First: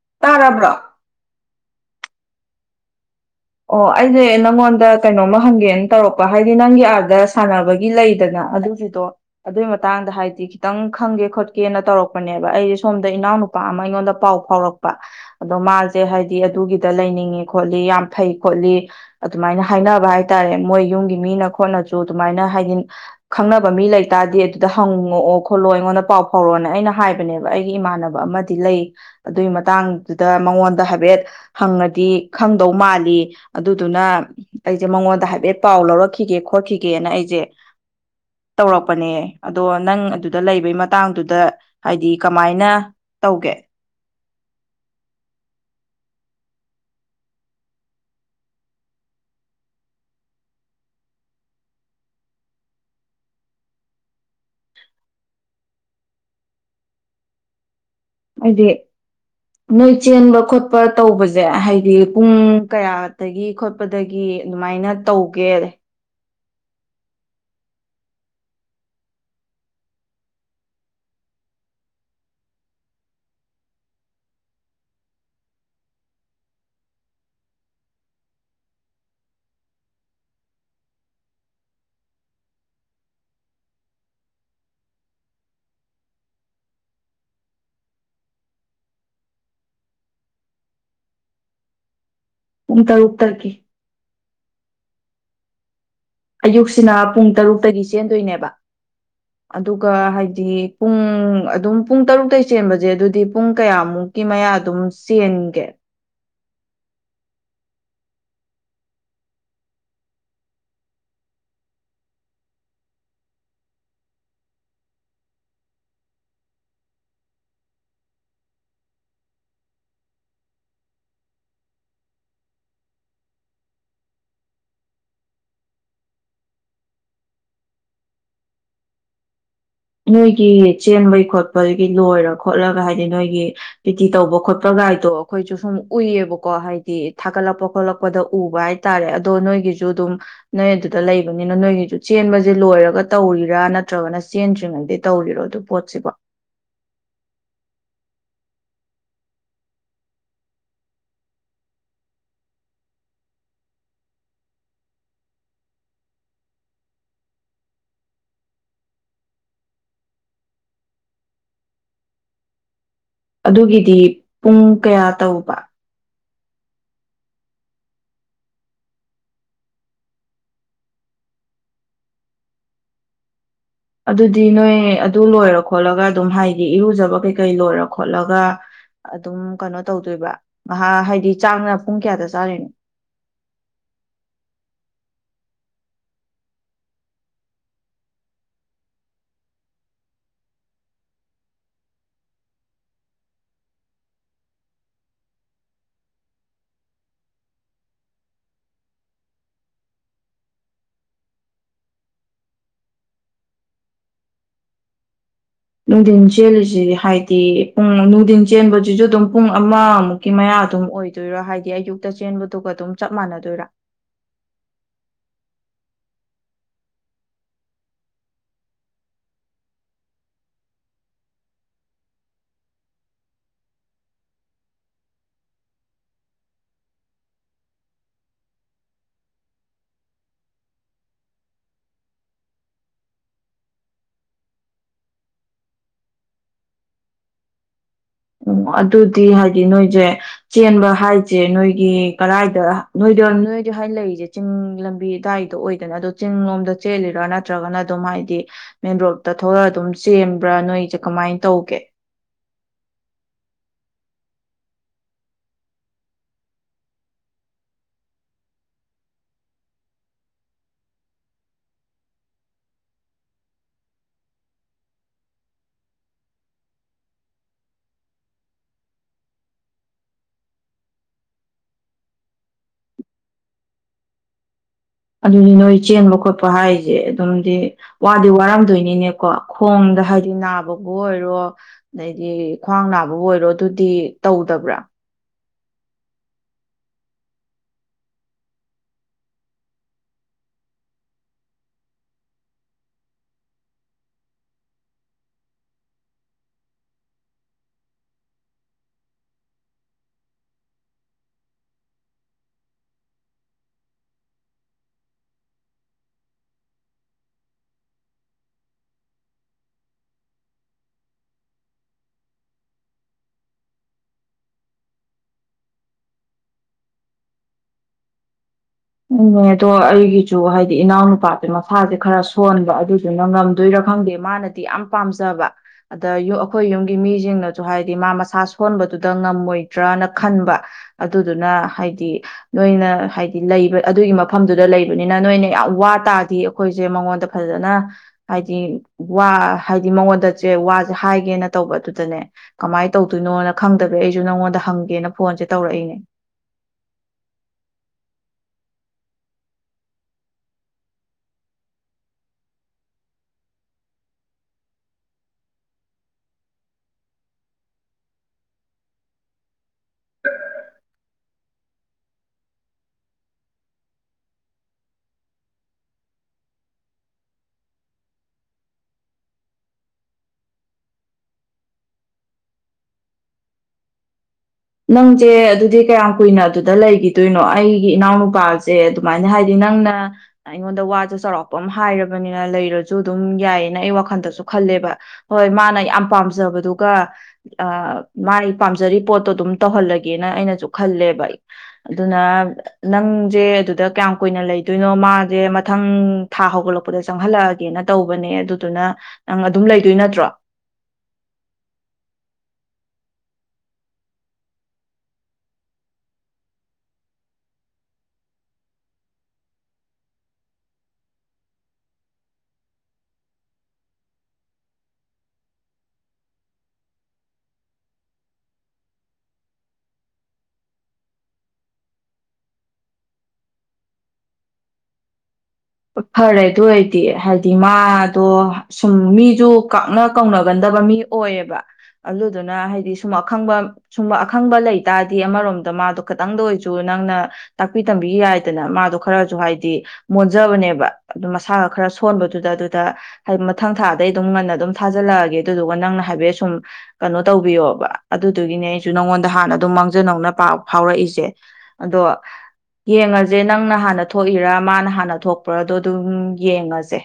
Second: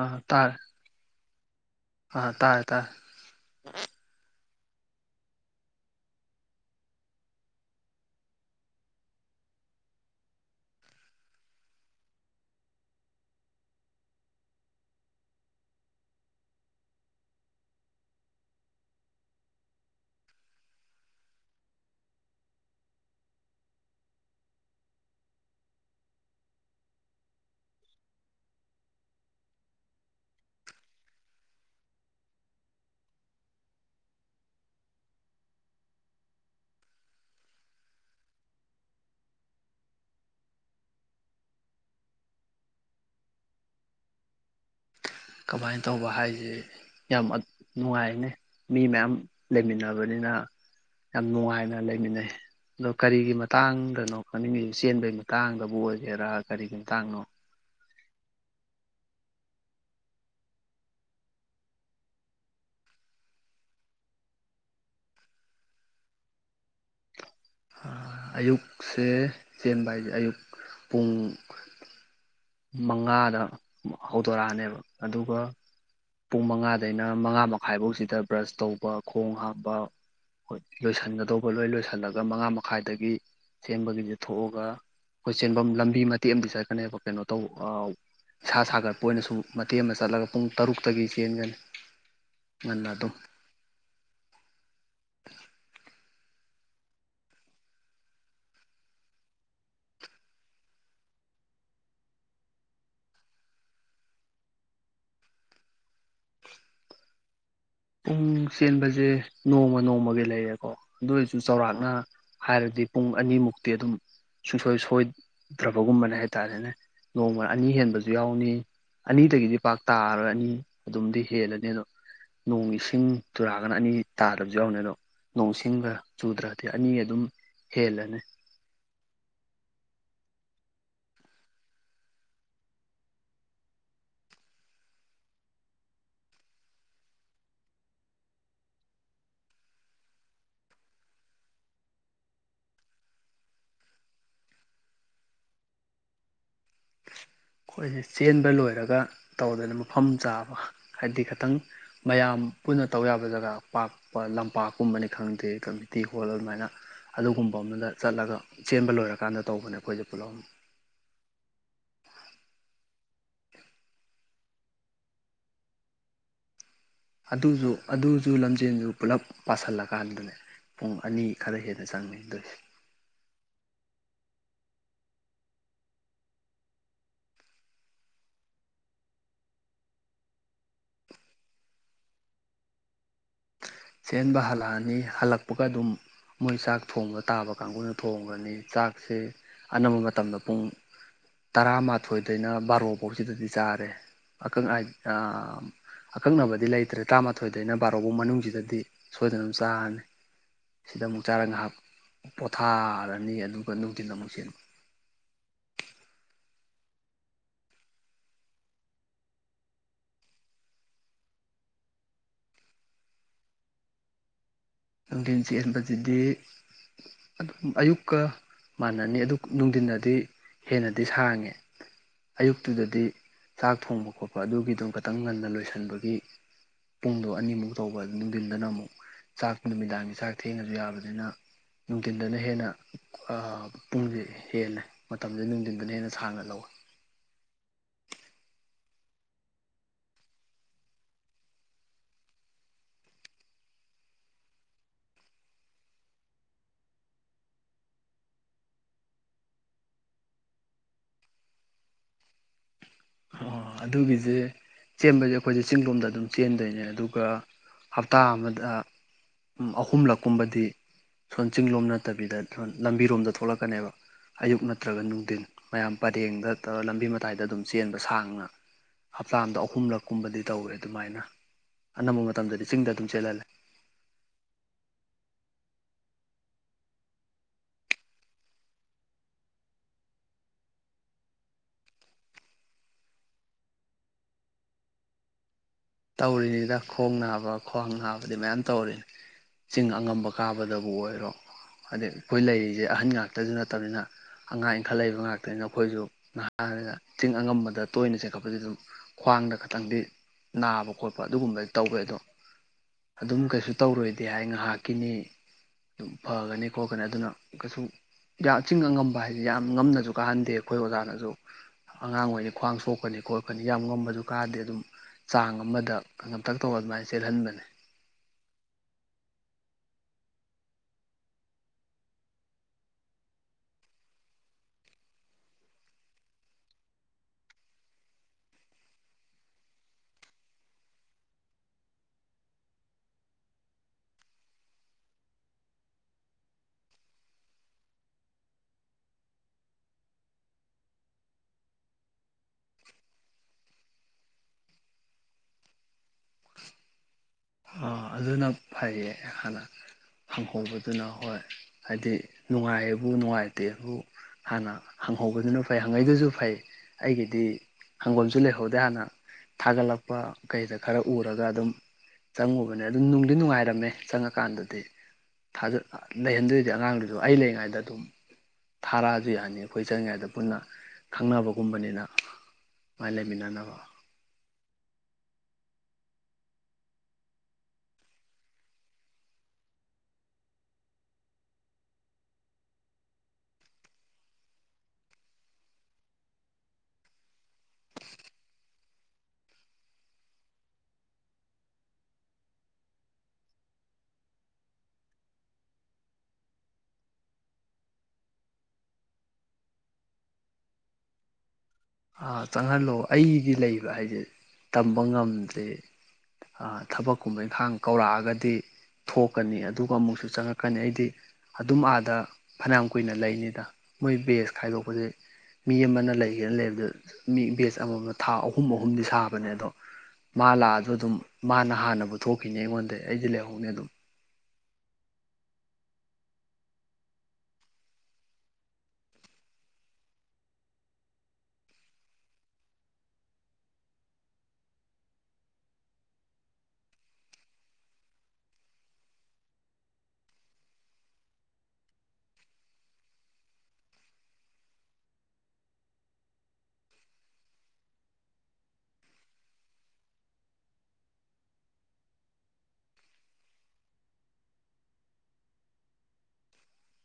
ꯑ ꯇꯔꯦ ꯇꯥꯔꯕ꯭ꯔꯣ ꯑꯥ ꯇꯥꯔꯦ ꯇꯥꯔꯦ ꯑꯣ ꯑꯩꯅꯦ ꯅꯉꯣꯟꯗ ꯀꯩꯅꯣꯝꯃ ꯍꯪꯒꯦꯅ ꯇꯧꯔꯛꯄ ꯍꯥꯏꯗꯤ ꯅꯪꯒꯤ ꯑꯥꯗ ꯁꯥꯟꯅꯕꯒꯤ ꯂꯩꯗꯅ ꯑꯗꯨꯒꯤꯗꯣ ꯑꯗꯨꯒꯤ ꯃꯇꯥꯡꯗ ꯍꯥꯏꯗꯤ ꯈꯤꯇꯪ ꯈꯪꯒꯦ ꯈꯣꯠꯀꯦꯅ ꯇꯧꯔꯛꯄꯅꯦꯕ ꯑꯩꯁꯦ ꯁꯣꯝꯗ ꯏꯅꯥꯎꯅꯨꯄꯥ ꯑꯃ ꯑꯩꯉꯣꯟꯗ ꯄꯥꯎ ꯐꯥꯎꯔꯛꯄ ꯑꯗꯣ ꯃꯥꯁꯦ ꯍꯥꯏꯗ ꯐꯩ ꯈꯣꯠꯂꯤ ꯑꯗꯨꯃꯥꯏꯅ ꯍꯥꯏꯅꯕ ꯍꯥꯏꯇꯥꯔꯦ ꯃꯣꯏ ꯌꯨꯝꯒꯤ ꯃꯤꯅ ꯈꯣꯠꯅꯁꯨ ꯑꯗꯨꯃꯥꯏꯅ ꯍꯥꯏꯗꯤ ꯈꯪꯅꯕ ꯃꯤ ꯂꯩꯇꯥꯔꯗꯤ ꯑꯗꯨꯗ ꯍꯪꯉꯛꯑꯣ ꯈꯣꯠꯂꯣ ꯑꯩꯉꯣꯟꯗ ꯄꯥꯎ ꯐꯥꯎꯔꯛꯑꯣꯅꯦ ꯑꯩꯅ ꯍꯥꯏꯕꯅꯦꯕ ꯑꯩꯒꯤ ꯏꯃꯥꯟꯅꯕ ꯑꯃꯗꯤ ꯂꯩ ꯑꯗꯨꯒꯤ ꯃꯇꯥꯡꯗꯨꯗ ꯃꯉꯣꯟꯗ ꯍꯥꯏꯐꯦꯠ ꯍꯪꯉꯗꯤ ꯈꯪꯗꯧ ꯃꯥꯜꯂꯤ ꯑꯗꯨꯗꯨꯅ ꯑꯩꯁꯦ ꯃꯉꯣꯟꯗ ꯍꯥꯏꯐꯦꯠ ꯄꯥꯎ ꯂꯧꯔꯛꯈꯤꯒꯦ ꯈꯣꯠꯈꯤꯒꯦꯅ ꯑꯩꯁꯦ ꯇꯧꯔꯛꯄꯅꯦ ꯑꯗꯣ ꯅꯪ ꯑꯗꯨꯗ ꯂꯩꯕꯩ ꯃꯇꯥꯡꯗꯨꯗ ꯍꯥꯏꯗꯤ ꯀꯃꯥꯏꯅ ꯇꯧꯒꯦ ꯀꯃꯥꯏꯅ ꯇꯧꯕ ꯍꯥꯏꯁꯤ ꯌꯥꯝ ꯑ ꯅꯨꯡꯉꯥꯏꯅꯤ ꯃꯤ ꯃꯌꯥꯝ ꯂꯩꯃꯤꯟꯅꯕꯅꯤꯅ ꯌꯥꯝ ꯅꯨꯡꯉꯥꯏꯅ ꯂꯩꯃꯤꯟꯅꯩ ꯑꯗꯣ ꯀꯔꯤꯒꯤ ꯃꯇꯥꯡꯗꯅꯣ ꯈꯪꯅꯤꯡꯉꯤꯗꯨ ꯆꯦꯟꯕꯒꯤ ꯃꯇꯥꯡꯗꯕꯨ ꯑꯣꯏꯒꯦꯔꯥ ꯀꯔꯤꯒꯤ ꯃꯇꯥꯡꯅꯣ ꯍꯥꯏꯗꯤ ꯅꯣꯏ ꯆꯦꯟꯕ ꯈꯣꯠꯄ ꯇꯧꯕꯖꯦ ꯍꯥꯏꯗꯤ ꯄꯨꯡ ꯀꯌꯥꯗꯒꯤ ꯈꯣꯠꯄꯗꯒꯤ ꯑꯗꯨꯃꯥꯏꯅ ꯇꯧꯒꯦ ꯑꯌꯨꯛꯁꯦ ꯆꯦꯟꯕ ꯍꯥꯏꯁꯦ ꯑꯌꯨꯛ ꯄꯨꯡ ꯃꯉꯥꯗ ꯍꯧꯗꯣꯔꯛ ꯑꯅꯦꯕ ꯑꯗꯨꯒ ꯄꯨꯡ ꯃꯉꯥꯗꯩꯅ ꯃꯉꯥ ꯃꯈꯥꯏ ꯐꯧꯁꯤꯗ ꯕ꯭ꯔꯁ ꯇꯧꯕ ꯈꯣꯡ ꯍꯥꯝꯕ ꯍꯣꯏ ꯂꯣꯏꯁꯤꯟꯒꯗꯧꯕ ꯂꯣꯏ ꯂꯣꯏꯁꯤꯜꯂꯒ ꯃꯉꯥ ꯃꯈꯥꯏꯗꯒꯤ ꯆ‌ꯦꯟꯕꯒꯤꯁ‌ꯦ ꯊ‌ꯣꯛꯑꯒ ꯑꯈ‌ꯣꯢ ꯆ‌ꯦꯟꯕꯝ ꯂꯝꯕꯤ ꯃꯇ‌ꯦꯛ ꯑꯃꯗꯤ ꯆꯠꯀꯅ‌ꯦꯕ ꯀꯩꯅ‌ꯣ ꯇꯧ ꯑ ꯏꯁꯥ ꯁꯥꯒꯠꯄ ꯑꯣꯏꯅꯁꯨ ꯃꯇꯦꯛ ꯑꯃ ꯆꯠꯂꯒ ꯄꯨꯡ ꯇꯔꯨꯛꯇꯒꯤ ꯆꯦꯟꯒꯅꯤ ꯄꯨꯡ ꯉꯟꯅ ꯑꯗꯨꯝ ꯇꯔꯨꯛꯇꯒꯤ [inaudible] ꯑꯌꯨꯛꯁꯤꯅ ꯄꯨꯡ ꯇꯔꯨꯛꯇꯒꯤ ꯆꯦꯟꯗꯣꯏꯅꯦꯕ ꯑꯗꯨꯒ ꯍꯥꯏꯗꯤ ꯄꯨꯡ ꯑꯗꯨꯝ ꯄꯨꯡ ꯇꯔꯨꯛꯇꯩ ꯆꯦꯟꯕꯁꯦ ꯑꯗꯨꯗꯤ ꯄꯨꯡ ꯀꯌꯥꯃꯨꯛꯀꯤ ꯃꯌꯥ ꯑꯗꯨꯝ ꯆꯦꯟꯒꯦ ꯄꯨꯡ ꯆꯦꯟꯕꯖꯦ ꯅꯣꯡꯃ ꯅꯣꯡꯃꯒꯤ ꯂꯩꯔꯦꯀꯣ ꯑꯗꯨ ꯑꯣꯏꯔꯁꯨ ꯆꯧꯔꯥꯛꯅ ꯍꯥꯏꯔꯗꯤ ꯄꯨꯡ ꯑꯅꯤꯃꯨꯛꯇꯤ ꯑꯗꯨꯝ ꯁꯨꯡꯁꯣꯏ ꯁꯣꯏꯗ꯭ꯔꯕꯒꯨꯝꯕꯅꯦ ꯍꯥꯏ ꯇꯥꯔꯦꯅꯦ ꯅꯣꯡꯃ ꯑꯅꯤ ꯍꯦꯟꯕꯁꯨ ꯌꯥꯎꯅꯤ ꯑꯅꯤꯗꯒꯤꯗꯤ ꯄꯥꯛ ꯇꯥꯔꯔꯣꯏ ꯑꯅꯤ ꯑꯗꯨꯝꯗꯤ ꯍꯦꯜꯂꯅꯤ ꯑꯗꯣ ꯅꯣꯡ ꯏꯁꯤꯡ ꯆꯨꯔꯛꯑꯒꯅ ꯑꯅꯤ ꯇꯥꯗꯕꯁꯨ ꯌꯥꯎꯅꯤ ꯑꯗꯣ ꯅꯣꯡ ꯏꯁꯤꯡꯒ ꯆꯨꯗ꯭ꯔꯗꯤ ꯑꯅꯤ ꯑꯗꯨꯝ ꯍꯦꯜꯂꯅꯤ ꯅꯣꯏꯒꯤ ꯆꯦꯟꯕꯒꯤ ꯈꯣꯠꯄꯒꯤ ꯂꯣꯏꯔ ꯈꯣꯠꯂꯒ ꯍꯥꯏꯗꯤ ꯅꯣꯏꯒꯤ ꯄꯤ ꯇꯤ ꯇꯧꯕ ꯈꯣꯠꯄꯒꯥꯏꯗꯣ ꯑꯈꯣꯏꯁꯨ ꯁꯨꯝ ꯎꯏꯌꯦꯕꯀꯣ ꯍꯥꯏꯗꯤ ꯊꯥꯒꯠꯂꯛꯄ ꯈꯣꯠꯂꯛꯄꯗ ꯎꯕ ꯍꯥꯏꯇꯥꯔꯦ ꯑꯗꯣ ꯅꯣꯏꯒꯤꯖꯨ ꯑꯗꯨꯝ ꯅꯣꯏ ꯑꯗꯨꯗ ꯂꯩꯕꯅꯤꯅ ꯅꯣꯏꯒꯤꯁꯨ ꯆꯦꯟꯕꯁꯦ ꯂꯣꯏꯔꯒ ꯇꯧꯔꯤꯔꯥ ꯅꯠꯇ꯭ꯔꯒꯅ ꯆꯦꯟꯗ꯭ꯔꯤ ꯉꯩꯗꯩ ꯇꯧꯔꯤꯔꯣ ꯑꯗꯨ ꯄꯣꯠꯁꯤꯕꯣ ꯑꯩꯈꯣꯏꯁꯦ ꯆꯦꯟꯕ ꯂꯣꯏꯔꯒ ꯇꯧꯗꯅ ꯃꯐꯝ ꯆꯥꯕ ꯍꯥꯏꯗꯤ ꯈꯤꯇꯪ ꯃꯌꯥꯝ ꯄꯨꯟꯅ ꯇꯧ ꯌꯥꯕ ꯖꯒꯥ ꯄꯥꯛꯄ ꯂꯝꯄꯥꯛꯀꯨꯝꯕꯅꯤ ꯈꯪꯗꯦ ꯀꯝꯃꯨꯅꯤꯇꯤ ꯍꯣꯜ ꯑꯗꯨꯃꯥꯏꯅ ꯑꯗꯨꯒꯨꯝꯕ ꯑꯃꯗ ꯆꯠꯂꯒ ꯆꯦꯟꯕ ꯂꯣꯏꯔꯀꯥꯟꯗ ꯇꯧꯕꯅꯦ ꯑꯩꯈꯣꯏꯁꯦ ꯄꯨꯂꯞ ꯑꯗꯨꯒꯤꯗꯤ ꯄꯨꯡ ꯀꯌꯥ ꯇꯧꯕ ꯑꯗꯨꯖꯨ ꯑꯗꯨꯖꯨ ꯂꯝꯖꯦꯟꯁꯨ ꯄꯨꯂꯞ ꯄꯥꯁꯤꯜꯂꯀꯥꯟꯗꯅꯦ ꯄꯨꯡ ꯑꯅꯤ ꯈꯔ ꯍꯦꯟꯅ ꯆꯪꯅꯤ ꯑꯗꯨ ꯑꯗꯨꯗꯤ ꯅꯣꯏ ꯑꯗꯨ ꯂꯣꯏꯔ ꯈꯣꯠꯂꯒ ꯑꯗꯨꯝ ꯍꯥꯏꯗꯤ ꯏꯔꯨꯖꯕ ꯀꯩꯀꯩ ꯂꯣꯏꯔ ꯈꯣꯠꯂꯒ ꯑꯗꯨꯝ ꯀꯩꯅꯣ ꯇꯧꯗꯣꯏꯕ ꯉꯍꯥꯛ ꯍꯥꯏꯗꯤ ꯆꯥꯛꯅ ꯄꯨꯡ ꯀꯌꯥꯗ ꯆꯥꯔꯤꯅꯣ ꯆꯦꯟꯕ ꯍꯜꯂꯛꯑꯅꯤ ꯍꯜꯂꯛꯄꯒ ꯑꯗꯨꯝ ꯃꯣꯏ ꯆꯥꯛ ꯊꯣꯡꯕ ꯇꯥꯕ ꯀꯥꯡꯕꯨꯅ ꯊꯣꯡꯈꯅꯤ ꯆꯥꯛꯁꯦ ꯑꯅꯝꯕ ꯃꯇꯝꯗ ꯄꯨꯡ ꯇꯔꯥꯃꯥꯊꯣꯏꯗꯩꯅ ꯕꯥꯔꯣꯐꯧꯁꯤꯗꯗꯤ ꯆꯥꯔꯦ ꯑꯀꯪ ꯑꯀꯛꯅꯕꯗꯤ ꯂꯩꯇ꯭ꯔꯦ ꯇꯔꯥꯃꯥꯊꯣꯏꯗꯩꯅ ꯕꯥꯔꯣꯕꯧ ꯃꯅꯨꯡꯁꯤꯗ ꯑꯗꯨꯗꯤ ꯁꯣꯏꯗꯅ ꯑꯃ ꯆꯥꯔꯅꯤ ꯁꯤꯗ ꯑꯃꯨꯛ ꯆꯥꯔꯒ ꯉꯥꯏꯍꯥꯛ ꯄꯣꯊꯥꯔꯅꯤ ꯑꯗꯨꯒ ꯅꯨꯡꯊꯤꯟ ꯑꯃꯨꯛ ꯆꯦꯟ ꯅꯨꯡꯗꯤꯟ ꯆꯦꯜꯂꯤꯁꯤ ꯍꯥꯏꯗꯤ ꯄꯨꯡ ꯅꯨꯡꯗꯤꯟ ꯆꯦꯟꯕꯁꯤꯁꯨ ꯑꯗꯨꯝ ꯄꯨꯡ ꯑꯃꯃꯨꯛꯀꯤ ꯃꯌꯥ ꯑꯗꯨꯝ ꯑꯣꯏꯗꯣꯏꯔꯥ ꯍꯥꯏꯗꯤ ꯑꯌꯨꯛꯇ ꯆꯦꯟꯕꯗꯨꯒ ꯑꯗꯨꯝ ꯆꯞ ꯃꯥꯟꯅꯗꯣꯏꯔꯥ ꯅꯨꯡꯗꯤꯟ ꯆꯦꯟꯕꯁꯤꯗꯤ ꯑꯗꯨꯝ ꯑꯌꯨꯛꯀ ꯃꯥꯟꯅꯅꯤ ꯑꯗꯨ ꯅꯨꯡꯗꯤꯟꯅꯗꯤ ꯍꯦꯟꯅꯗꯤ ꯁꯥꯡꯉꯦ ꯑꯌꯨꯛꯇꯨꯗꯗꯤ ꯆꯥꯛ ꯊꯣꯡꯕ ꯈꯣꯠꯄ ꯑꯗꯨꯒꯤꯗꯨꯝ ꯈꯤꯇꯪ ꯉꯟꯅ ꯂꯣꯏꯁꯤꯟꯕꯒꯤ ꯄꯨꯡꯗꯣ ꯑꯅꯤꯃꯨꯛ ꯇꯧꯕ ꯑꯗꯨ ꯅꯨꯡꯗꯤꯟꯗꯅ ꯑꯃꯨꯛ ꯆꯥꯛ ꯅꯨꯃꯤꯗꯥꯡꯒꯤ ꯆꯥꯛ ꯊꯦꯡꯉꯁꯨ ꯌꯥꯕꯅꯤꯅ ꯅꯨꯡꯗꯤꯟꯗꯅ ꯍꯦꯟꯅ ꯄꯨꯡꯁꯦ ꯍꯦꯜꯂꯦ ꯃꯇꯝꯁꯦ ꯅꯨꯡꯗꯤꯟꯗꯅ ꯍꯦꯟꯅ ꯁꯥꯡꯅ ꯂꯧꯋꯦ ꯎꯝ ꯑꯗꯨꯗꯤ ꯍꯥꯏꯗꯤ ꯅꯣꯏꯖꯦ ꯆꯦꯟꯕ ꯍꯥꯏꯖꯦ ꯅꯣꯏꯒꯤ ꯀꯗꯥꯏꯗ ꯅꯣꯏꯗ ꯅꯣꯏꯗ ꯍꯥꯏ ꯂꯩꯔꯤꯁꯦ ꯆꯤꯡ ꯂꯝꯕꯤ ꯑꯗꯥꯏꯗ ꯑꯣꯏꯗꯅ ꯑꯗꯣ ꯆꯤꯡ ꯂꯣꯝꯗ ꯆꯦꯜꯂꯤꯔꯥ ꯅꯠꯇ꯭ꯔꯒꯅ ꯑꯗꯨꯝ ꯍꯥꯏꯗꯤ ꯃꯦꯟ ꯔꯣꯗꯇ ꯊꯣꯛꯂ ꯑꯗꯨꯝ ꯆꯦꯟꯕ꯭ꯔꯥ ꯅꯣꯏꯖꯦ ꯀꯃꯥꯏꯅ ꯇꯧꯒꯦ ꯑꯗꯨꯒꯤꯖꯦ ꯆꯦꯟꯕꯖꯦ ꯑꯩꯈꯣꯏꯁꯦ ꯆꯤꯡꯂꯣꯝꯗ ꯑꯗꯨꯝ ꯆꯦꯟꯗꯣꯏꯅꯦ ꯑꯗꯨꯒ ꯍꯞꯇꯥ ꯑꯃꯗ ꯑꯍꯨꯝꯂꯛꯀꯨꯝꯕꯗꯤ ꯁꯣꯝ ꯆꯤꯡꯂꯣꯝ ꯅꯠꯇꯕꯤꯗ ꯁꯣꯝ ꯂꯝꯕꯤꯔꯣꯝꯗ ꯊꯣꯛꯂꯛꯀꯅꯦꯕ ꯑꯌꯨꯛ ꯅꯠꯇ꯭ꯔꯒ ꯅꯨꯡꯊꯤꯟ ꯃꯌꯥꯝ ꯄꯔꯦꯡꯗ ꯂꯝꯕꯤ ꯃꯇꯥꯏꯗ ꯑꯗꯨꯝ ꯆꯦꯟꯕ ꯁꯥꯡꯅ ꯍꯞꯇꯥ ꯑꯃꯗ ꯑꯍꯨꯝꯂꯛ ꯀꯨꯝꯕꯗꯤ ꯇꯧꯋꯦ ꯑꯗꯨꯃꯥꯏꯅ ꯑꯅꯝꯕ ꯃꯇꯝꯗꯗꯤ ꯆꯤꯡꯗ ꯑꯗꯨꯝ ꯆꯦꯜꯍꯜꯂꯦ ꯑꯗꯨꯗꯤ ꯅꯣꯏ ꯆꯦꯟꯕ ꯈꯣꯠꯄ ꯍꯥꯏꯖꯦ ꯑꯗꯨꯝꯗꯤ ꯋꯥꯗꯤ ꯋꯥꯔꯝꯗꯣꯏꯅꯤꯅꯦꯀꯣ ꯈꯣꯡꯗ ꯍꯥꯏꯗꯤ ꯅꯥꯕꯕꯨ ꯑꯣꯏꯔꯣ ꯑꯗꯩꯗꯤ ꯈ꯭ꯋꯥꯡ ꯅꯥꯕꯕꯨ ꯑꯣꯏꯔꯣ ꯑꯗꯨꯗꯤ ꯇꯧꯗꯕ꯭ꯔꯥ ꯇꯧꯔꯤꯅꯤꯗꯅ ꯈꯣꯡ ꯅꯥꯕ ꯈ꯭ꯋꯥꯡ ꯅꯥꯕꯗꯤ ꯃꯌꯥꯝ ꯇꯧꯔꯤ ꯆꯤꯡ ꯑꯉꯝꯕ ꯀꯥꯕꯗꯕꯨ ꯑꯣꯏꯔꯣ ꯍꯥꯏꯗꯤ ꯑꯈꯣꯏ ꯂꯩꯔꯤꯁꯦ ꯑꯍꯟ ꯉꯥꯛꯇꯁꯨ ꯅꯠꯇꯕꯅꯤꯅ ꯑꯉꯥꯡ ꯏꯟꯈꯠ ꯂꯩꯕ ꯉꯥꯛꯇꯅꯤꯅ ꯑꯩꯈꯣꯏꯁꯨ ꯅꯍꯥꯅꯤꯅ ꯆꯤꯡ ꯑꯉꯝꯕꯗ ꯇꯣꯏꯅ ꯆꯦꯟꯈꯠꯄꯁꯤ ꯑꯗꯨꯝ ꯈ꯭ꯋꯥꯡꯗ ꯈꯇꯪꯗꯤ ꯅꯥꯕ ꯈꯣꯠꯄ ꯑꯗꯨꯒꯨꯝꯕ ꯇꯧꯋꯦ ꯑꯗꯣ ꯑꯗꯨꯝ ꯀꯩꯁꯨ ꯇꯧꯔꯣꯏꯗꯦ ꯍꯥꯏ ꯉꯥꯏꯍꯥꯛꯀꯤꯅꯤ ꯑꯗꯨꯝ ꯐꯒꯅꯤ ꯈꯣꯠꯀꯅꯤ ꯑꯗꯨꯅ ꯀꯩꯁꯨ ꯆꯤꯡ ꯑꯉꯝꯕ ꯍꯥꯏꯗꯤ ꯌꯥꯝ ꯉꯝꯅꯁꯨ ꯀꯥꯍꯟꯗꯦ ꯑꯩꯈꯣꯏ ꯑꯣꯖꯥꯅꯁꯨ ꯑꯉꯥꯡ ꯑꯣꯏꯔꯤ ꯈ꯭ꯋꯥꯡ ꯁꯣꯛꯀꯅꯤ ꯈꯣꯠꯀꯅꯤ ꯌꯥꯝ ꯉꯝꯕꯁꯨ ꯀꯥꯗꯦ ꯑꯗꯨꯝ ꯆꯥꯡ ꯑꯃꯗ ꯉꯝꯇꯛ ꯇꯧꯕ ꯑꯗꯨꯃꯥꯏꯅ ꯆꯦꯜꯍꯟꯕꯅꯤ ꯎꯅꯦ ꯑꯗꯣ ꯑꯩꯒꯤꯖꯨ ꯍꯥꯏꯗꯤ ꯏꯅꯥꯎ ꯅꯨꯨꯄꯥꯁꯦ ꯃꯁꯥꯖꯦ ꯈꯔ ꯁꯣꯟꯕ ꯑꯗꯨꯗꯨꯅ ꯉꯝꯗꯣꯏꯔꯥ ꯈꯪꯗꯦ ꯃꯥꯅꯗꯤ ꯌꯥꯝ ꯄꯥꯝꯖꯕ ꯑꯗ ꯑꯩꯈꯣꯏ ꯌꯨꯝꯒꯤ ꯃꯤꯖꯤꯡꯅꯖꯨ ꯍꯥꯏꯗꯤ ꯃꯥ ꯃꯁꯥ ꯁꯣꯟꯕꯗꯨꯗ ꯉꯝꯃꯣꯏꯗ꯭ꯔꯅ ꯈꯟꯕ ꯑꯗꯨꯗꯨꯅ ꯍꯥꯏꯗꯤ ꯅꯣꯏꯅ ꯍꯥꯏꯗꯤ ꯂꯩꯕ ꯑꯗꯨꯒꯤ ꯃꯐꯝꯗꯨꯗ ꯂꯩꯕꯅꯤꯅ ꯅꯣꯏꯅ ꯌꯥꯝ ꯋꯥ ꯇꯥꯗꯤ ꯑꯩꯈꯣꯏꯖꯦ ꯃꯉꯣꯟꯗ ꯐꯖꯅ ꯍꯥꯏꯗꯤ ꯋꯥ ꯍꯥꯏꯗꯤ ꯃꯉꯣꯟꯗꯖꯦ ꯋꯥꯖꯦ ꯍꯥꯏꯒꯦꯅ ꯇꯧꯕ ꯑꯗꯨꯗꯅꯦ ꯀꯃꯥꯏ ꯇꯧꯗꯣꯏꯅꯣꯅ ꯈꯪꯗꯕꯩ ꯑꯩꯖꯨ ꯅꯉꯣꯟꯗ ꯍꯪꯒꯦꯅ ꯐꯣꯟꯖꯦ ꯇꯧꯔꯛꯏꯅꯦ ꯑ ꯑꯗꯨꯅ ꯐꯩꯌꯦ ꯍꯥꯟꯅ ꯍꯪꯍꯧꯕꯗꯨꯅ ꯍꯣꯏ ꯍꯥꯏꯗꯤ ꯅꯨꯡꯉꯥꯏꯕꯨ ꯅꯨꯡꯉꯥꯏꯇꯦꯕꯨ ꯍꯥꯟꯅ ꯍꯪꯍꯧꯕꯗꯨꯅ ꯐꯩ ꯍꯪꯉꯩꯗꯨꯁꯨ ꯐꯩ ꯑꯩꯒꯤꯗꯤ ꯍꯪꯕꯝꯁꯨ ꯂꯩꯍꯧꯗꯦ ꯍꯥꯟꯅ ꯊꯥꯒꯠꯂꯛꯄ ꯀꯩꯗ ꯈꯔ ꯎꯔꯒ ꯑꯗꯨꯝ ꯆꯪꯉꯨꯕꯅꯦ ꯑꯗꯨ ꯅꯨꯡꯗꯤ ꯅꯨꯡꯉꯥꯏꯔꯝꯃꯦ ꯆꯪꯡꯉꯀꯥꯟꯗꯗꯤ ꯂꯩꯍꯟꯗꯣꯏꯗꯤ ꯑꯉꯥꯡꯗꯨꯁꯨ ꯑꯩ ꯂꯩꯔꯤꯉꯩꯗ ꯑꯗꯨꯝ ꯊꯥꯔꯛꯑꯖꯨ ꯌꯥꯅꯤ ꯑꯩꯈꯣꯏ ꯆꯪꯂꯤꯉꯩꯗ ꯄꯨꯟꯅ ꯈꯪꯅꯕꯒꯨꯝꯕꯅꯤꯅ ꯁꯃꯥꯏꯅ ꯂꯩꯃꯤꯟꯅꯅꯕ ꯅꯪꯖꯦ ꯑꯗꯨꯗꯤ ꯀꯌꯥꯝ ꯀꯨꯏꯅ ꯑꯗꯨꯗ ꯂꯩꯒꯤꯗꯣꯏꯅꯣ ꯑꯩꯒꯤ ꯏꯅꯥꯎꯅꯨꯄꯥꯁꯦ ꯑꯗꯨꯃꯥꯏꯅ ꯍꯥꯏꯗꯤ ꯅꯪꯅ ꯑꯩꯉꯣꯟꯗ ꯋꯥꯖꯨ ꯆꯥꯎꯔꯥꯛꯄ ꯑꯃ ꯍꯥꯏꯔꯕꯅꯤꯅ ꯂꯩꯔꯁꯨ ꯑꯗꯨꯝ ꯌꯥꯏꯌꯦꯅ ꯑꯩ ꯋꯥꯈꯟꯗꯁꯨ ꯈꯜꯂꯦꯕ ꯍꯣꯏ ꯃꯥꯅ ꯌꯥꯝ ꯄꯥꯝꯖꯕꯗꯨꯒ ꯃꯥꯒꯤ ꯄꯥꯝꯖꯔꯤ ꯄꯣꯠꯇꯣ ꯑꯗꯨꯝ ꯇꯧꯍꯜꯂꯒꯦꯅ ꯑꯩꯅꯖꯨ ꯈꯜꯂꯦꯕ ꯑꯗꯨꯅ ꯅꯪꯖꯦ ꯑꯗꯨꯗ ꯀꯌꯥꯝ ꯀꯨꯏꯅ ꯂꯩꯗꯣꯏꯅꯣ ꯃꯥꯖꯦ ꯃꯊꯪ ꯊꯥ ꯍꯧꯒꯠꯂꯛꯄꯗ ꯆꯪꯍꯜꯂꯛꯑꯒꯦꯅ ꯇꯧꯕꯅꯦ ꯑꯗꯨꯗꯨꯅ ꯅꯪ ꯑꯗꯨꯝ ꯂꯩꯗꯣꯏ ꯅꯠꯇ꯭ꯔꯣ ꯑ ꯆꯪꯍꯜꯂꯣ ꯑꯩꯗꯤ ꯂꯩꯕ ꯍꯥꯏꯖꯦ ꯇꯝꯕ ꯉꯝꯗꯦ ꯊꯕꯛꯀꯨꯝꯕ ꯏꯪꯈꯥꯡ ꯀꯧꯔꯛꯑꯒꯗꯤ ꯊꯣꯛꯀꯅꯤ ꯑꯗꯨꯒ ꯑꯃꯨꯛꯁꯨ ꯆꯪꯉꯛꯀꯅꯤ ꯑꯩꯗꯤ ꯑꯗꯨꯝ ꯑꯥꯗ ꯐꯅꯌꯥꯝ ꯀꯨꯏꯅ ꯂꯩꯅꯤꯗ ꯃꯣꯏ ꯕꯦꯁ ꯈꯥꯏꯗꯣꯛꯄꯁꯦ ꯃꯤ ꯑꯃꯅ ꯂꯩꯒꯦꯅ ꯂꯩꯕ ꯑꯗꯨ ꯃꯤ ꯕꯦꯖ ꯑꯃꯃꯝ ꯊꯥ ꯑꯍꯨꯝ ꯑꯍꯨꯝꯗꯤ ꯁꯥꯕꯅꯦ ꯑꯗꯣ ꯃꯥ ꯂꯥꯛꯑꯖꯨ ꯑꯗꯨꯝ ꯃꯥꯅ ꯍꯥꯟꯅꯕꯨ ꯊꯣꯛꯈꯤꯅꯤ ꯑꯩꯉꯣꯟꯗ ꯑꯩꯗꯤ ꯂꯩꯍꯧꯅꯤ ꯑꯗꯨꯝ ꯐꯔꯦ ꯑꯗꯨ ꯑꯣꯏꯗꯤ ꯍꯥꯏꯗꯤ ꯃꯥꯗꯣ ꯁꯨꯝ ꯃꯤꯖꯨ ꯀꯛꯅ ꯀꯧꯅꯒꯟꯗꯕ ꯃꯤ ꯑꯣꯏꯌꯦꯕ ꯑꯗꯨꯗꯨꯅ ꯍꯥꯏꯗꯤ ꯁꯨꯝ ꯑꯈꯪꯕ ꯁꯨꯝꯕ ꯑꯈꯪꯕ ꯂꯩ ꯇꯥꯔꯗꯤ ꯑꯃꯔꯣꯝꯗ ꯃꯥꯗꯣ ꯈꯤꯇꯪꯗ ꯑꯣꯏꯖꯨ ꯅꯪꯅ ꯇꯥꯛꯄꯤ ꯇꯝꯕꯤ ꯌꯥꯏꯗꯅ ꯃꯥꯗꯣ ꯈꯔꯖꯨ ꯍꯥꯏꯗꯤ ꯐꯖꯕꯅꯦꯕ ꯑꯗꯨ ꯃꯁꯥꯒ ꯈꯔ ꯁꯣꯟꯕꯗꯨꯗ ꯑꯗꯨꯗ ꯍꯥꯏ ꯃꯊꯪ ꯊꯥꯗꯩ ꯑꯗꯨꯝ ꯉꯟꯅ ꯑꯗꯨꯝ ꯊꯥꯖꯜꯂꯛꯑꯒꯦ ꯑꯗꯨꯗꯨꯒ ꯅꯪꯅ ꯍꯥꯏꯐꯦꯠ ꯁꯨꯝ ꯀꯩꯅꯣ ꯇꯧꯕꯤꯌꯣꯕ ꯑꯗꯨꯗꯨꯒꯤꯅꯦ ꯑꯩꯁꯨ ꯅꯪꯉꯣꯟꯗ ꯍꯥꯟꯅ ꯑꯗꯨꯝ ꯃꯥꯡꯖꯧ ꯅꯧꯅ ꯄꯥꯎ ꯐꯥꯎꯔꯛꯏꯁꯦ ꯑꯗꯣ ꯌꯦꯡꯉꯁꯦ ꯅꯪꯅ ꯍꯥꯟꯅ ꯊꯣꯛꯏꯔ ꯃꯥꯅ ꯍꯥꯟꯅ ꯄꯨꯊꯣꯛꯄ꯭ꯔꯥꯗꯣ ꯑꯗꯨꯝ ꯌꯦꯡꯉꯁꯦ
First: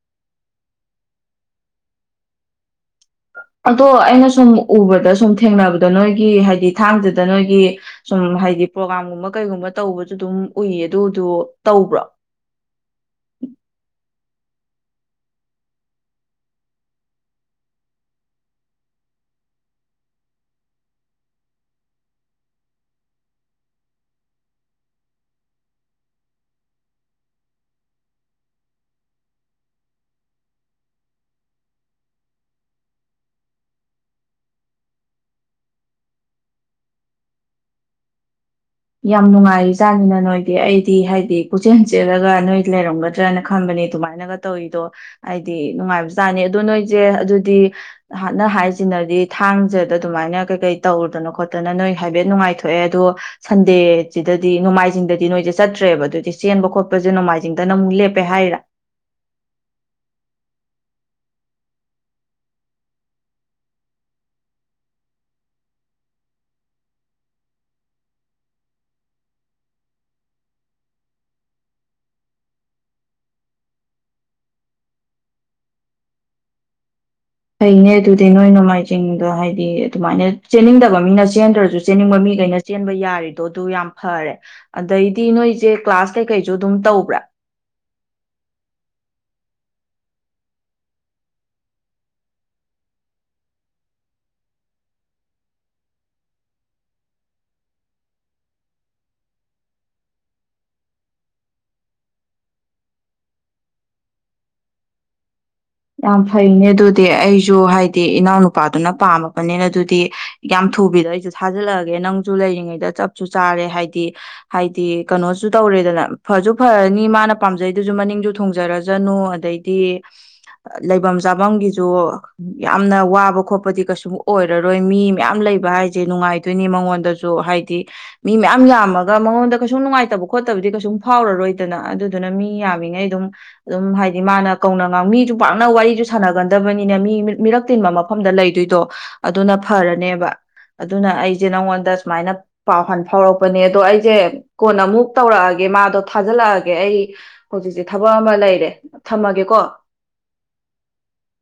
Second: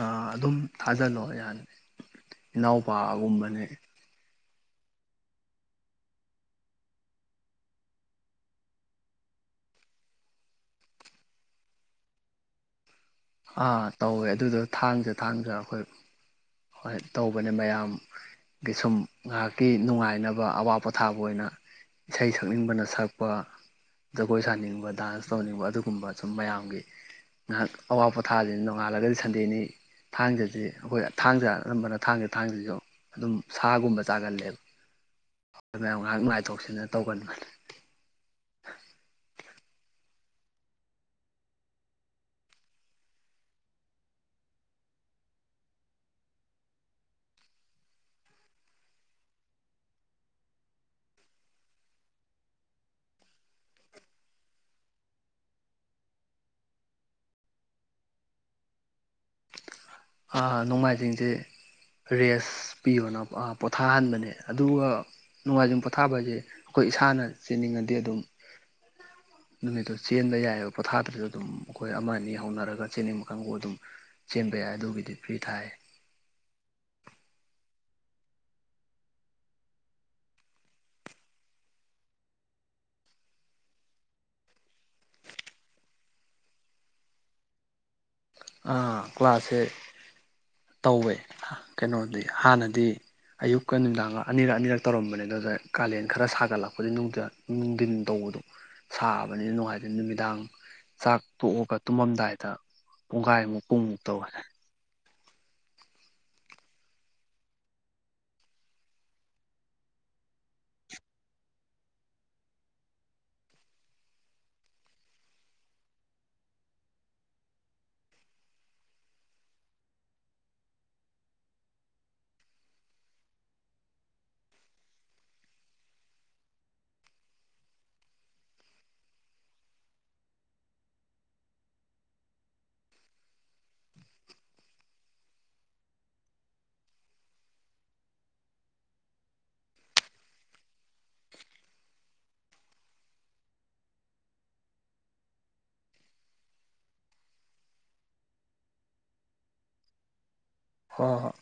ꯑ ꯑꯗꯨꯝ ꯊꯥꯖꯤꯜꯂꯣ ꯌꯥꯅꯤ ꯏꯅꯥꯎ ꯑꯗꯣ ꯑꯩꯅ ꯁꯨꯝ ꯎꯕꯗ ꯁꯨꯝ ꯊꯦꯡꯅꯕꯗ ꯅꯣꯏꯒꯤ ꯍꯥꯏꯗꯤ ꯊꯥꯡꯖꯗ ꯅꯣꯏꯒꯤ ꯁꯨꯝ ꯍꯥꯏꯗꯤ ꯄ꯭ꯔꯣꯒꯥ꯭ꯔꯝꯒꯨꯝꯕ ꯀꯩꯒꯨꯝꯕ ꯇꯧꯕꯖꯨ ꯑꯗꯨꯝ ꯎꯏꯌꯦ ꯑꯗꯨꯗ ꯇꯧꯕ꯭ꯔꯥ ꯑ ꯇꯧꯋꯦ ꯑꯗꯨꯗꯣ ꯊꯥꯡꯖ ꯊꯥꯡꯖ ꯑꯩꯈꯣꯏ ꯍꯣꯏ ꯇꯧꯕꯅꯦ ꯃꯌꯥꯝꯒꯤ ꯁꯨꯝ ꯉꯥꯏꯍꯥꯛꯀꯤ ꯅꯨꯡꯉꯥꯏꯅꯕ ꯑꯋꯥ ꯄꯣꯊꯥꯕ ꯑꯣꯏꯅ ꯏꯁꯩ ꯁꯛꯅꯤꯡꯕꯅ ꯁꯛꯄ ꯖꯒꯣꯏ ꯁꯥꯅꯤꯡꯕ ꯗꯥꯟꯁ ꯇꯧꯅꯤꯡꯕ ꯑꯗꯨꯒꯨꯝꯕ ꯁꯨꯝ ꯃꯌꯥꯝꯒꯤ ꯉꯥꯏꯍꯥꯛ ꯑꯋꯥ ꯄꯣꯊꯥ ꯍꯜꯂꯤꯅ ꯅꯣꯡꯉꯥꯜꯂꯒꯗꯤ ꯁꯟꯗꯦꯅꯤ ꯊꯥꯡꯖꯁꯤ ꯑꯩꯈꯣꯏ ꯊꯥꯡꯖ ꯑꯅꯝꯕꯅ ꯊꯥꯡꯖ ꯊꯥꯡꯁꯤꯁꯨ ꯑꯗꯨꯝ ꯁꯥꯒꯨꯝꯕ ꯆꯥꯒꯜꯂꯦꯕ ꯃꯌꯥꯝ ꯉꯥꯏꯍꯥꯛ ꯅꯨꯡꯉꯥꯏꯊꯣꯛꯁꯤꯅ ꯇꯧꯒꯟꯕꯅꯤ ꯌꯥꯝ ꯅꯨꯡꯉꯥꯏꯔꯤꯖꯥꯠꯅꯤꯅ ꯅꯣꯏꯗꯤ ꯑꯩꯗꯤ ꯍꯥꯏꯗꯤ ꯄꯨꯆꯦꯟ ꯆꯦꯜꯂꯒ ꯅꯣꯏ ꯂꯩꯔꯝꯒꯗ꯭ꯔꯅ ꯈꯟꯕꯅꯦ ꯑꯗꯨꯃꯥꯏꯅꯒ ꯇꯧꯔꯤꯗꯣ ꯍꯥꯏꯗꯤ ꯅꯨꯡꯉꯥꯏꯕꯖꯥꯠꯅꯤ ꯑꯗꯣ ꯅꯣꯏꯖꯦ ꯑꯗꯨꯗꯤ ꯍꯥꯟꯅ ꯍꯥꯏꯁꯤꯅꯗꯤ ꯊꯥꯡꯖꯗ ꯑꯗꯨꯃꯥꯏꯅ ꯀꯩꯀꯩ ꯇꯧꯔꯨꯗꯅ ꯈꯣꯠꯇꯅ ꯅꯣꯏ ꯍꯥꯏꯐꯦꯠ ꯅꯨꯡꯉꯥꯏꯊꯣꯛꯑꯦ ꯑꯗꯣ ꯁꯟꯗꯦꯖꯤꯗꯗꯤ ꯅꯣꯡꯃꯥꯏꯖꯤꯡꯗꯗꯤ ꯅꯣꯏꯖꯦ ꯆꯠꯇ꯭ꯔꯦꯕ ꯑꯗꯨꯏꯗꯤ ꯆꯦꯟꯕ ꯈꯣꯠꯄꯁꯦ ꯅꯣꯡꯃꯥꯏꯖꯤꯡꯗꯅ ꯑꯃꯨꯛ ꯂꯦꯞꯄꯦ ꯍꯥꯏꯔꯥ ꯑ ꯅꯣꯡꯃꯥꯏꯖꯤꯡꯖꯤ ꯔꯦꯁ ꯄꯤꯌꯣꯅ ꯄꯣꯊꯥꯍꯟꯕꯅꯦ ꯑꯗꯨꯒ ꯅꯣꯡꯃꯥꯏꯖꯤꯡ ꯄꯣꯊꯥꯕ ꯍꯥꯏꯁꯦ ꯑꯩꯈꯣꯏ ꯏꯁꯥꯅ ꯆꯦꯟꯅꯤꯡꯉꯗꯤ ꯑꯗꯨꯝ ꯅꯨꯃꯤꯠꯇꯨ ꯆꯦꯟꯕ ꯌꯥꯏꯑꯕ ꯄꯣꯊꯥꯗ꯭ꯔꯁꯨ ꯑꯗꯨꯝ ꯑꯩꯈꯣꯏ ꯑꯃ ꯑꯅꯤ ꯍꯧꯅꯔꯒ ꯆꯦꯅꯤꯡꯕ ꯀꯥꯡꯕꯨ ꯑꯗꯨꯝ ꯆꯦꯟꯕ ꯌꯥꯏ ꯑꯗꯨꯒꯤꯗꯤ ꯐ꯭ꯔꯤ ꯊꯥꯏ ꯆꯤꯡꯅꯦ ꯑꯗꯨꯗꯤ ꯅꯣꯏ ꯅꯣꯡꯃꯥꯏꯖꯤꯡꯗ ꯍꯥꯏꯗꯤ ꯑꯗꯨꯃꯥꯏꯅ ꯆꯦꯟꯅꯤꯡꯗꯕ ꯃꯤꯅ ꯆꯦꯟꯗ꯭ꯔꯁꯨ ꯆꯦꯟꯅꯤꯡꯕ ꯃꯤꯈꯩꯅ ꯆꯦꯟꯕ ꯌꯥꯔꯤꯗꯣ ꯑꯗꯨ ꯌꯥꯝ ꯐꯔꯦ ꯑꯗꯩꯗꯤ ꯅꯣꯏꯁꯦ ꯀ꯭ꯂꯥꯁ ꯀꯩꯀꯩꯁꯨ ꯑꯗꯨꯝ ꯇꯧꯕ꯭ꯔꯥ ꯀ꯭ꯂꯥꯁꯁꯦ ꯇꯧꯌꯦ ꯀꯩꯅꯣꯗꯤ ꯍꯥꯟꯅꯗꯤ ꯑꯌꯨꯛꯀ ꯅꯨꯃꯤꯗꯥꯡ ꯑꯅꯤꯔꯛ ꯑꯅꯤꯔꯛ ꯇꯧꯔꯝꯕꯅꯤ ꯑꯗꯨꯗ ꯀꯥꯂꯦꯟ ꯈꯔ ꯁꯥꯒꯠꯂꯛꯄꯗꯤ ꯅꯨꯡꯗꯥ ꯅꯨꯡꯗꯤꯟ ꯇꯧꯕꯗꯣ ꯁꯥꯕꯅꯤꯅ ꯅꯨꯡꯉꯥꯏꯇꯅꯦ ꯅꯨꯃꯤꯗꯥꯡ ꯆꯥꯛ ꯇꯣꯛꯑꯒ ꯇꯨꯝꯃꯝꯗꯥꯏꯗ ꯄꯨꯡꯒꯥꯏꯃꯨꯛ ꯄꯨꯡꯃꯨꯛ ꯇꯧꯌꯦ ꯌꯥꯝ ꯐꯩꯅꯦ ꯑꯗꯨꯗꯤ ꯑꯩꯁꯨ ꯍꯥꯏꯗꯤ ꯏꯅꯥꯎꯅꯨꯄꯥꯗꯨꯅ ꯄꯥꯝꯃꯕꯅꯤꯅ ꯑꯗꯨꯗꯤ ꯌꯥꯝ ꯊꯨꯕꯤꯗ ꯑꯩꯁꯨ ꯊꯥꯖꯤꯜꯂꯛꯑꯒꯦ ꯅꯪꯁꯨ ꯂꯩꯔꯤꯉꯩꯗ ꯆꯞꯁꯨ ꯆꯥꯔꯦ ꯍꯥꯏꯗꯤ ꯍꯥꯏꯗꯤ ꯀꯅꯣꯁꯨ ꯇꯧꯔꯦꯗꯅ ꯐꯁꯨ ꯐꯔꯅꯤ ꯃꯥꯅ ꯄꯥꯝꯖꯩꯗꯨꯁꯨ ꯃꯅꯤꯡꯁꯨ ꯊꯨꯡꯖꯔꯖꯅꯨ ꯑꯗꯩꯗꯤ ꯂꯩꯐꯝ ꯆꯥꯐꯝꯒꯤꯁꯨ ꯌꯥꯝꯅ ꯋꯥꯕ ꯈꯣꯠꯄꯗꯤ ꯀꯩꯁꯨꯝ ꯑꯣꯏꯔꯔꯣꯏ ꯃꯤ ꯃꯌꯥꯝ ꯂꯩꯕ ꯍꯥꯏꯁꯦ ꯅꯨꯡꯉꯥꯏꯗꯣꯏꯅꯤ ꯃꯉꯣꯟꯗꯁꯨ ꯍꯥꯏꯗꯤ ꯃꯤ ꯃꯌꯥꯝ ꯌꯥꯝꯃꯒ ꯃꯉꯣꯟꯗ ꯀꯩꯁꯨꯝ ꯅꯨꯡꯉꯥꯏꯇꯕ ꯈꯣꯠꯇꯕꯗꯤ ꯀꯩꯁꯨꯝ ꯐꯥꯎꯔꯔꯣꯏꯗꯅ ꯑꯗꯨꯗꯨꯅ ꯃꯤ ꯌꯥꯝꯃꯤꯉꯩ ꯑꯗꯨꯝ ꯑꯗꯨꯝ ꯍꯥꯏꯗꯤ ꯃꯥꯅ ꯀꯧꯅ ꯉꯥꯡꯅ ꯃꯤꯖꯨ ꯄꯥꯛꯅ ꯋꯥꯔꯤꯁꯨ ꯁꯥꯟꯅꯒꯟꯗꯕꯅꯤꯅꯦ ꯃꯤ ꯃꯤꯔꯛ ꯇꯤꯟꯕ ꯃꯐꯝꯗ ꯂꯩꯗꯣꯏꯗꯣ ꯑꯗꯨꯅ ꯐꯔꯅꯦꯕ ꯑꯗꯨꯅ ꯑꯩꯁꯦ ꯅꯪꯉꯣꯟꯗ ꯁꯨꯃꯥꯏꯅ ꯄꯥꯎ ꯍꯟ ꯐꯥꯎꯔꯛꯄꯅꯦ ꯑꯗꯣ ꯑꯩꯁꯦ ꯀꯣꯟꯅ ꯑꯃꯨꯛ ꯇꯧꯔꯛꯑꯒꯦ ꯃꯥꯗꯣ ꯊꯥꯖꯤꯜꯂꯛꯑꯒꯦ ꯑꯩ ꯍꯧꯖꯤꯛꯁꯦ ꯊꯕꯛ ꯑꯃ ꯂꯩꯔꯦ ꯊꯝꯃꯒꯦꯀꯣ ꯍ‌ꯣ ꯍꯣꯏ